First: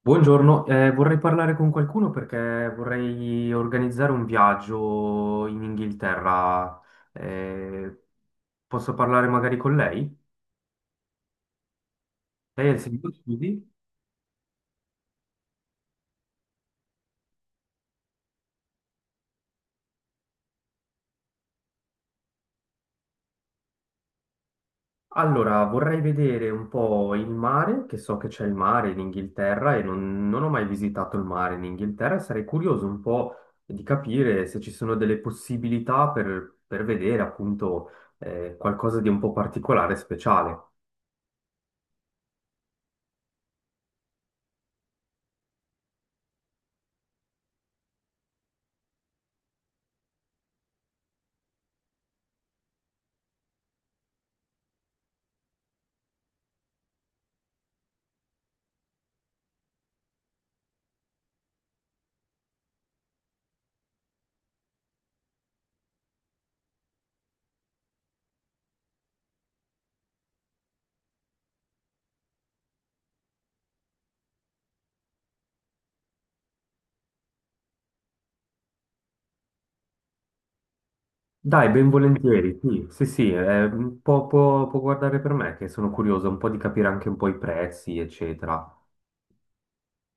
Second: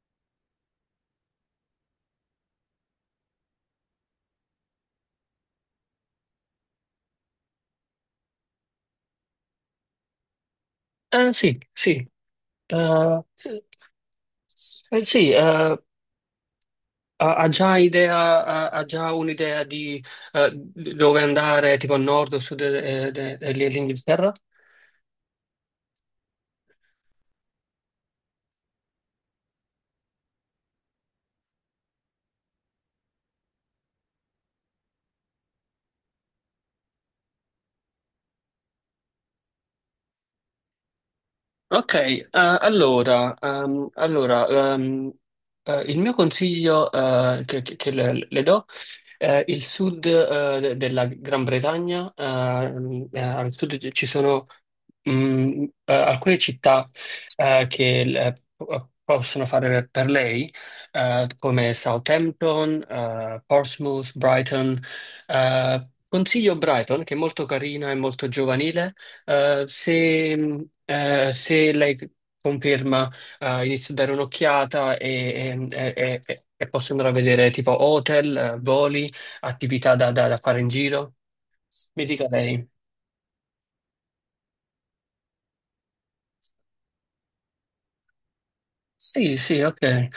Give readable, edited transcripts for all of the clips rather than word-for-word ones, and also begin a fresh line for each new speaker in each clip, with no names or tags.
Buongiorno, vorrei parlare con qualcuno perché vorrei organizzare un viaggio in Inghilterra. Eh, Posso parlare magari con lei?
Sì, sì,
Lei è il signor
sì,
Studi?
sì. Ha già idea, ha già un'idea di dove andare, tipo a nord o sud dell'Inghilterra?
Allora, vorrei vedere un po' il mare, che so che c'è il mare in Inghilterra e non ho mai visitato il mare in Inghilterra e sarei curioso un po' di capire se ci sono delle possibilità per vedere appunto qualcosa di un po' particolare e speciale.
Ok, allora, allora, ehm, il mio consiglio, che le do è il sud, della Gran Bretagna. Al sud ci sono alcune città che possono fare per lei, come Southampton, Portsmouth, Brighton. Consiglio Brighton, che è molto carina e molto giovanile. Se lei conferma, inizio a dare un'occhiata e, e posso andare a vedere tipo hotel, voli, attività da, da fare in giro.
Dai, ben
Mi dica
volentieri,
lei.
sì, sì, sì, può guardare per me che sono curioso un po' di capire anche un po' i prezzi, eccetera.
Sì, sì, ok. Eh,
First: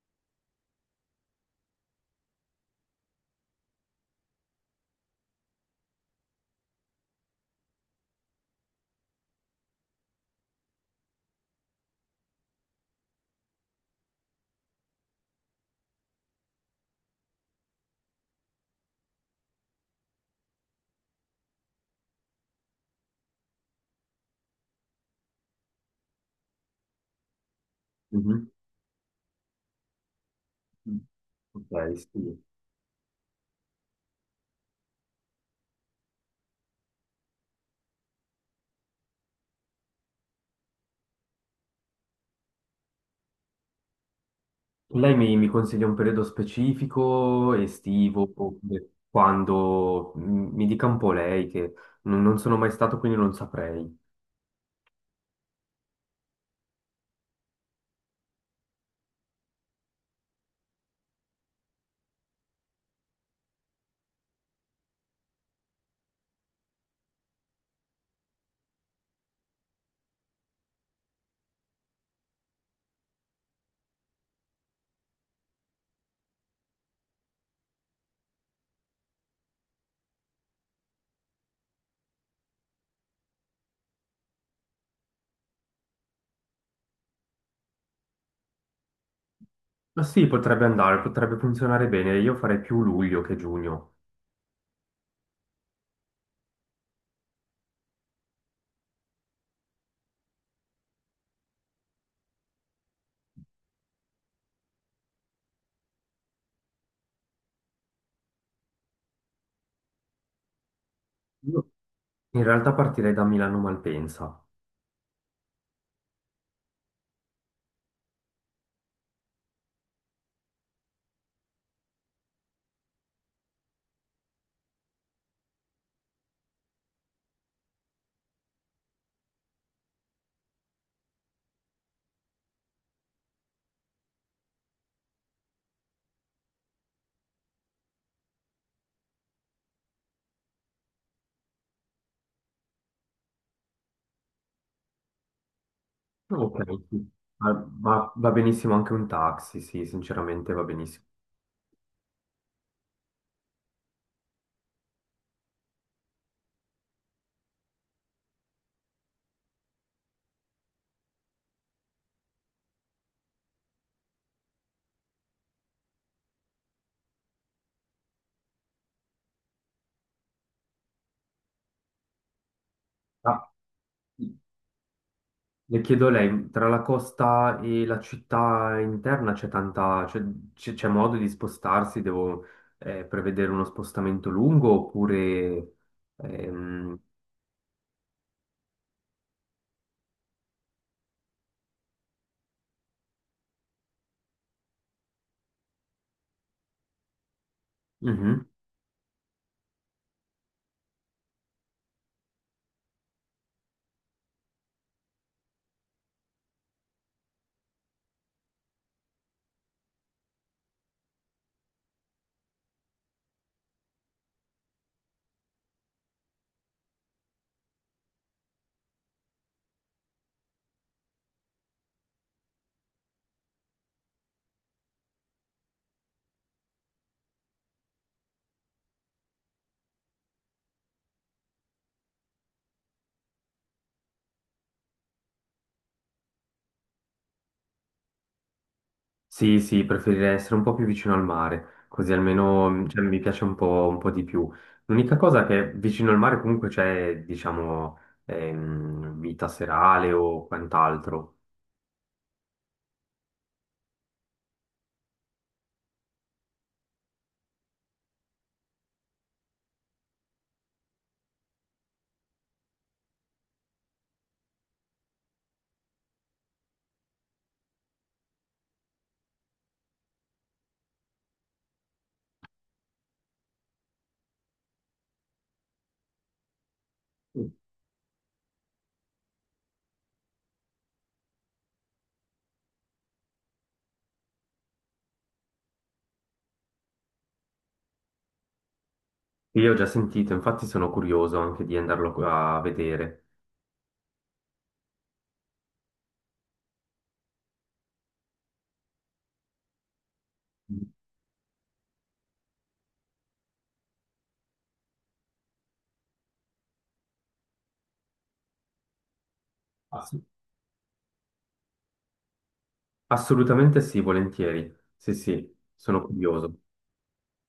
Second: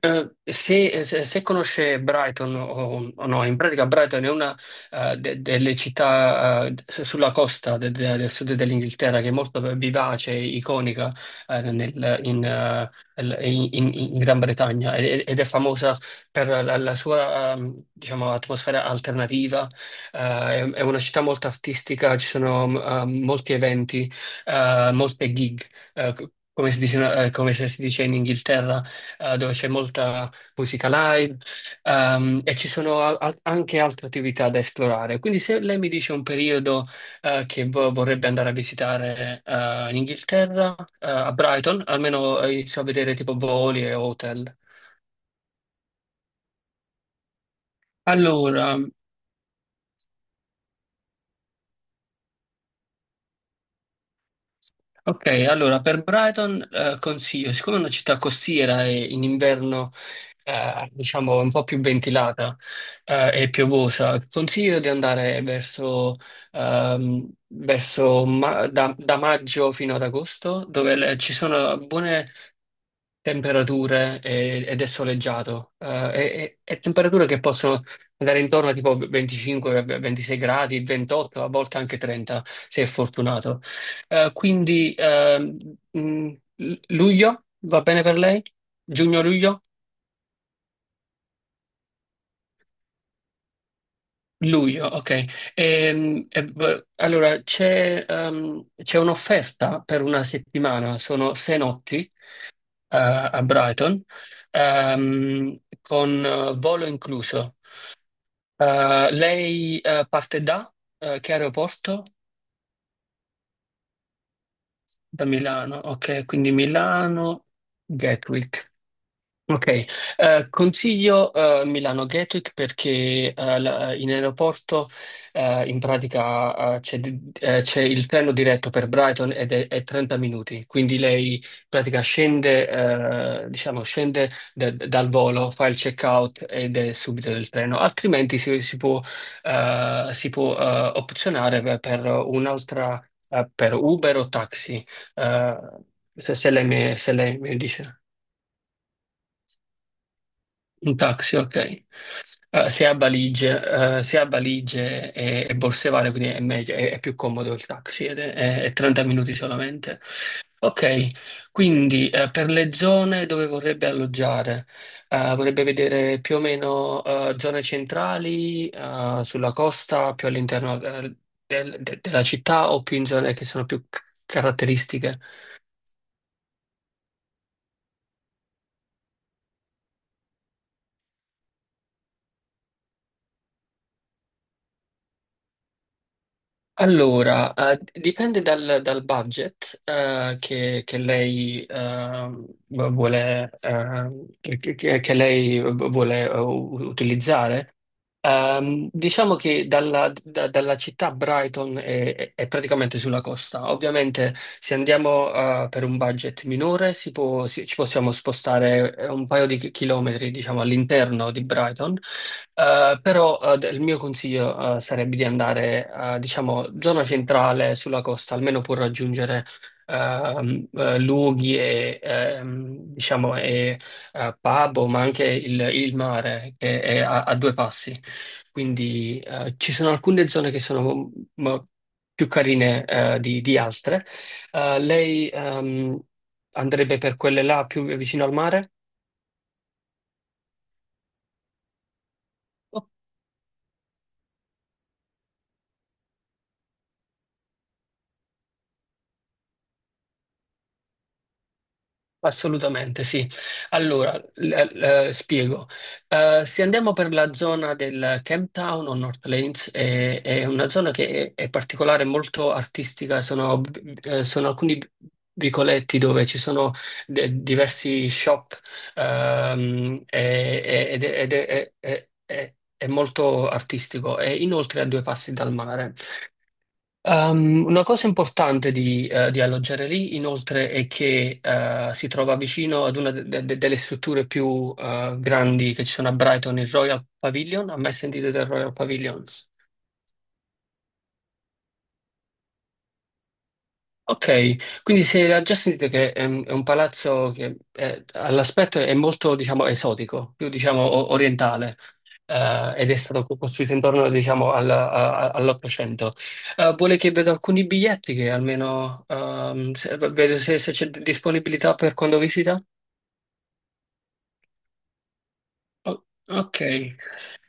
eh, se, se- se conosce Brighton o no, in pratica Brighton è una delle città sulla costa del sud dell'Inghilterra, che è molto vivace, iconica, in Gran Bretagna, ed è famosa per la sua, diciamo, atmosfera alternativa. È una città molto artistica, ci sono, molti eventi, molte gig, come si dice, come se si dice in
Mhm.
Inghilterra, dove c'è molta musica live,
Ok, sì.
e ci sono, anche altre attività da esplorare. Quindi se lei mi dice un periodo, che vorrebbe andare a visitare, in Inghilterra, a Brighton, almeno inizio a vedere tipo voli e hotel.
Lei mi consiglia un periodo specifico, estivo,
Allora,
oppure quando mi dica un po' lei che non sono mai stato, quindi non saprei.
ok, allora per Brighton, consiglio, siccome è una città costiera e in inverno, diciamo, un po' più ventilata, e piovosa, consiglio di andare verso, da maggio fino ad agosto, dove ci sono buone temperature ed è soleggiato, e temperature che possono andare intorno a tipo 25, 26 gradi, 28, a volte anche 30, se è fortunato. Quindi, mh, luglio va bene per lei? Giugno-luglio?
Ma sì, potrebbe andare, potrebbe funzionare bene, io farei più luglio che giugno.
Luglio, ok. Allora c'è un'offerta per una settimana, sono 6 notti a Brighton, con volo incluso. Lei parte da, che
Io
aeroporto?
In realtà partirei da Milano Malpensa.
Da Milano, ok, quindi Milano, Gatwick. Ok, consiglio Milano Gatwick, perché in aeroporto, in pratica, c'è il treno diretto per Brighton, ed è 30 minuti. Quindi lei in pratica scende, diciamo, scende dal volo, fa il check-out ed è subito del treno. Altrimenti si può, opzionare per un'altra, per Uber o taxi, eh,
Ok, sì.
se lei mi
Ah,
dice.
va, va benissimo anche un taxi, sì, sinceramente va
Un
benissimo.
taxi, ok. Se ha valigie e borse varie, quindi è meglio, è più comodo il taxi, sì, ed è 30 minuti solamente. Ok, quindi, per le zone dove vorrebbe alloggiare, vorrebbe vedere più o meno, zone centrali, sulla costa, più all'interno, della città, o più in zone che
Ah,
sono più caratteristiche.
le chiedo a lei, tra la costa e la città interna c'è tanta, c'è modo di spostarsi? Devo prevedere uno spostamento lungo oppure... ehm,
Allora, dipende dal budget, che lei vuole, che lei vuole utilizzare.
mhm.
Diciamo che dalla città Brighton è praticamente sulla costa. Ovviamente, se andiamo, per un budget minore, ci possiamo spostare, un paio di chilometri, diciamo, all'interno di Brighton. Però, il mio consiglio, sarebbe di andare, diciamo, zona centrale sulla costa, almeno per raggiungere, luoghi e, diciamo, e pub, ma anche il mare che è a due passi. Quindi ci sono alcune zone che sono più carine di altre. Lei, andrebbe per quelle là più vicino al mare?
Sì, sì, preferirei essere un po' più vicino al mare, così almeno cioè, mi piace un po' di più. L'unica cosa è che vicino al mare comunque c'è, diciamo, vita serale o quant'altro.
Assolutamente sì. Allora, spiego. Se andiamo per la zona del Camp Town o North Lanes, è una zona che è particolare, molto artistica. Sono alcuni vicoletti dove ci sono diversi shop, ed è, è molto artistico. E inoltre a due passi dal mare. Una cosa importante di alloggiare lì, inoltre, è che si trova vicino ad una delle strutture più grandi, che ci sono a Brighton, il Royal Pavilion. Ha mai sentito del Royal Pavilion?
Io ho già sentito, infatti sono curioso anche di andarlo a vedere.
Ok, quindi se ha già sentito, che è un palazzo che, all'aspetto, è molto, diciamo, esotico, più, diciamo, orientale, ed è stato costruito intorno, diciamo, all'Ottocento. Vuole che vedo alcuni biglietti, che almeno,
Ass-
vedo se c'è disponibilità per quando visita?
assolutamente sì, volentieri. Sì, sì, sono
Ok.
curioso.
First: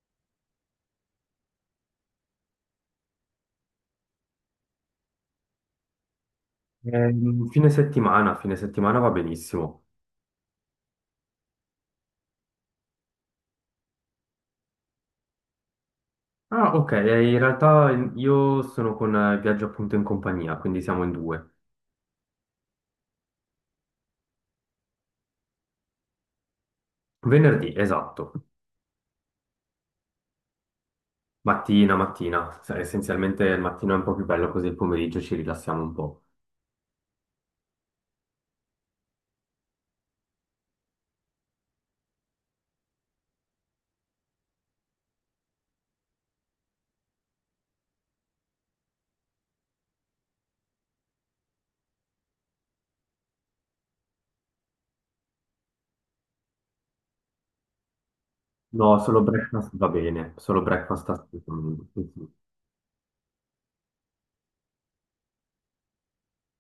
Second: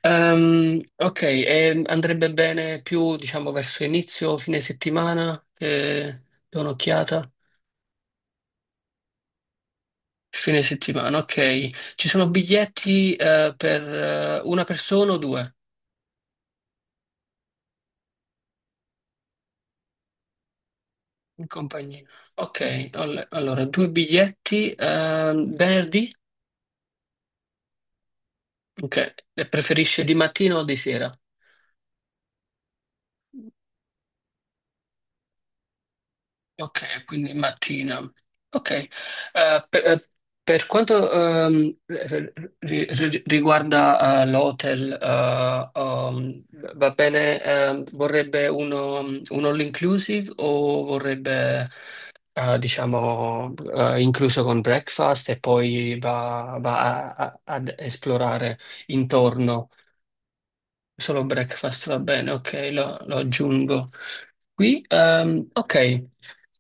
Ok, e andrebbe bene più, diciamo, verso inizio, fine settimana, che do un'occhiata?
Fine settimana va benissimo.
Fine settimana, ok. Ci sono biglietti per una persona o due
Ah, ok, in realtà io sono con viaggio appunto in compagnia, quindi siamo in
in
due.
compagnia? Ok, allora due biglietti, venerdì?
Venerdì, esatto.
Ok, e preferisce di mattina o di sera?
Mattina, mattina. Cioè, essenzialmente il mattino è un po' più bello, così il pomeriggio ci rilassiamo un po'.
Ok, quindi mattina. Ok. Eh, per, eh, per quanto, riguarda, l'hotel, va bene, vorrebbe uno, un all inclusive, o vorrebbe, diciamo, incluso con breakfast e poi va, va ad esplorare
No, solo
intorno?
breakfast va bene, solo breakfast
Solo
assolutamente.
breakfast, va
Sì,
bene,
sì.
ok, lo aggiungo qui. Ok.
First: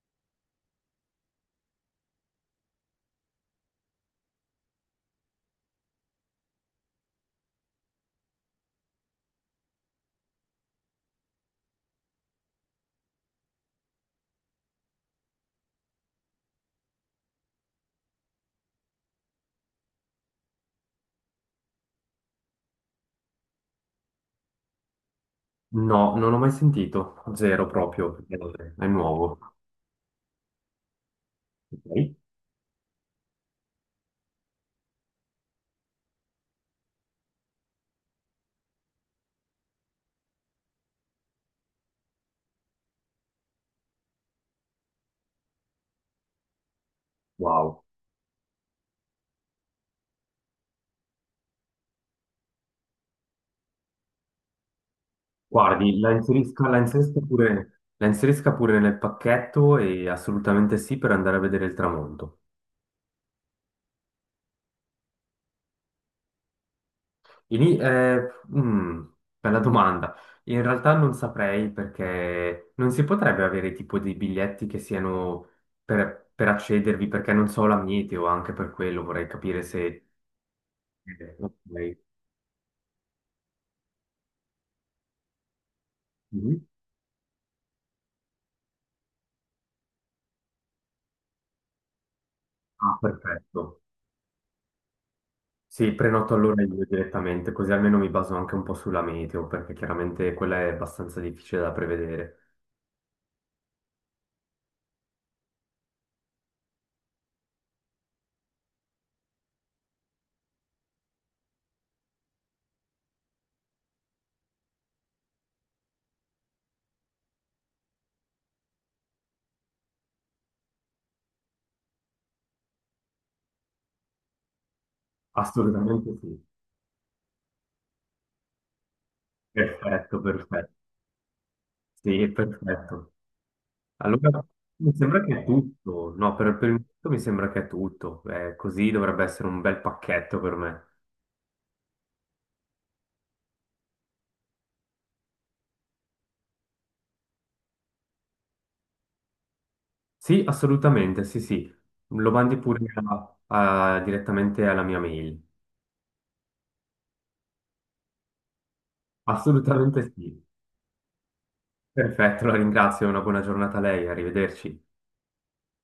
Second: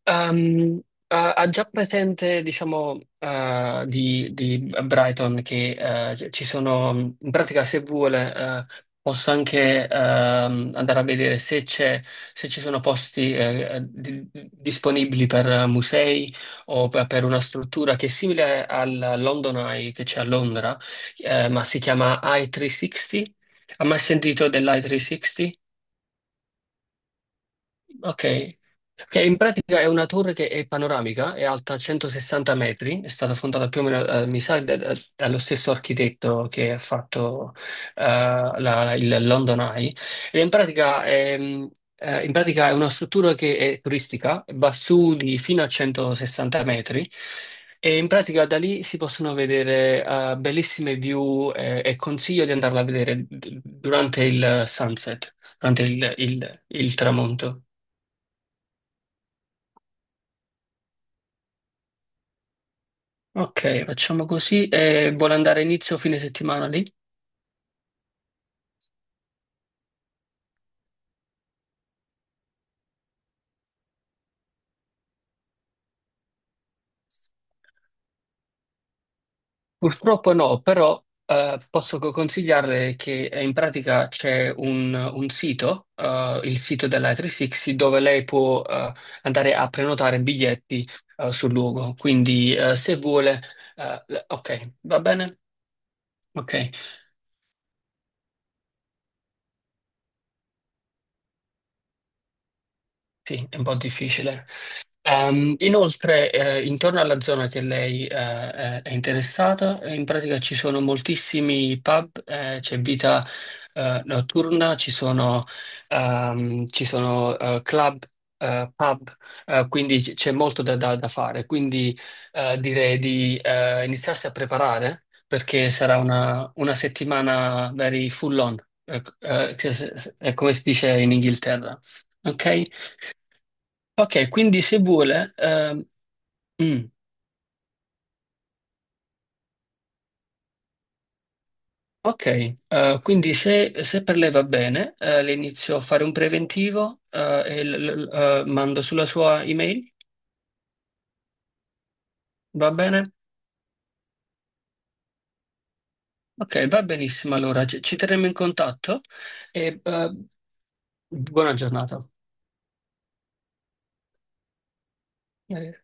Ehm, ha già presente, diciamo, di Brighton, che ci sono, in pratica, se vuole, posso anche, andare a vedere se c'è, se ci sono posti, disponibili per musei o per una struttura che è simile al London Eye, che c'è a Londra, ma si chiama I360. Ha mai sentito dell'i360?
No, non ho mai sentito, zero proprio.
Ok.
È
Che
nuovo.
in pratica è una torre che è panoramica, è alta
Ok.
160 metri, è stata fondata più o meno, mi sa, dallo stesso architetto che ha fatto eh, il London Eye. E in pratica, è una struttura che è turistica, va su di fino a 160 metri,
Wow.
e in pratica da lì si possono vedere, bellissime view, e consiglio di andarla a vedere durante il sunset, durante
Guardi,
il il- il tramonto.
la inserisca pure nel pacchetto e assolutamente sì per andare a vedere il tramonto.
Ok, facciamo così. E vuole andare inizio o fine settimana lì?
Ini- eh, mm, bella domanda. In realtà non saprei perché non si potrebbe avere tipo dei biglietti che siano per accedervi perché non so la mete o anche per quello vorrei capire se...
Purtroppo no, però
ok.
posso consigliarle che, in pratica, c'è un sito, il
Mhm.
sito della 360, dove lei può andare a prenotare biglietti sul luogo. Quindi, se
Ah,
vuole...
perfetto.
ok, va bene?
Sì, prenoto allora
Ok,
io direttamente così almeno mi baso anche un po' sulla meteo perché chiaramente quella è abbastanza difficile da prevedere.
sì, è un po' difficile. Inoltre, intorno alla zona che lei è interessata, in pratica ci sono moltissimi pub, c'è vita notturna. Ci sono, ci sono, club, pub, quindi c'è molto da, da fare. Quindi direi di iniziarsi a preparare, perché sarà
Assolutamente sì.
una settimana very full on, che se- se-
Perfetto,
è come si
perfetto.
dice in Inghilterra.
Sì,
Ok?
perfetto.
Ok,
Allora,
quindi se
mi sembra
vuole.
che è tutto. No, per il
Mm,
momento mi sembra che è tutto. Così dovrebbe essere un bel pacchetto per me.
ok. Quindi se per lei va bene, le inizio a fare un preventivo e mando sulla sua email,
Sì, assolutamente, sì, sì. Lo mandi
va
pure
bene?
direttamente alla mia mail.
Ok, va benissimo, allora ci terremo in contatto e,
Assolutamente sì.
buona giornata.
Perfetto, la ringrazio. Una buona giornata a lei. Arrivederci.
Eh,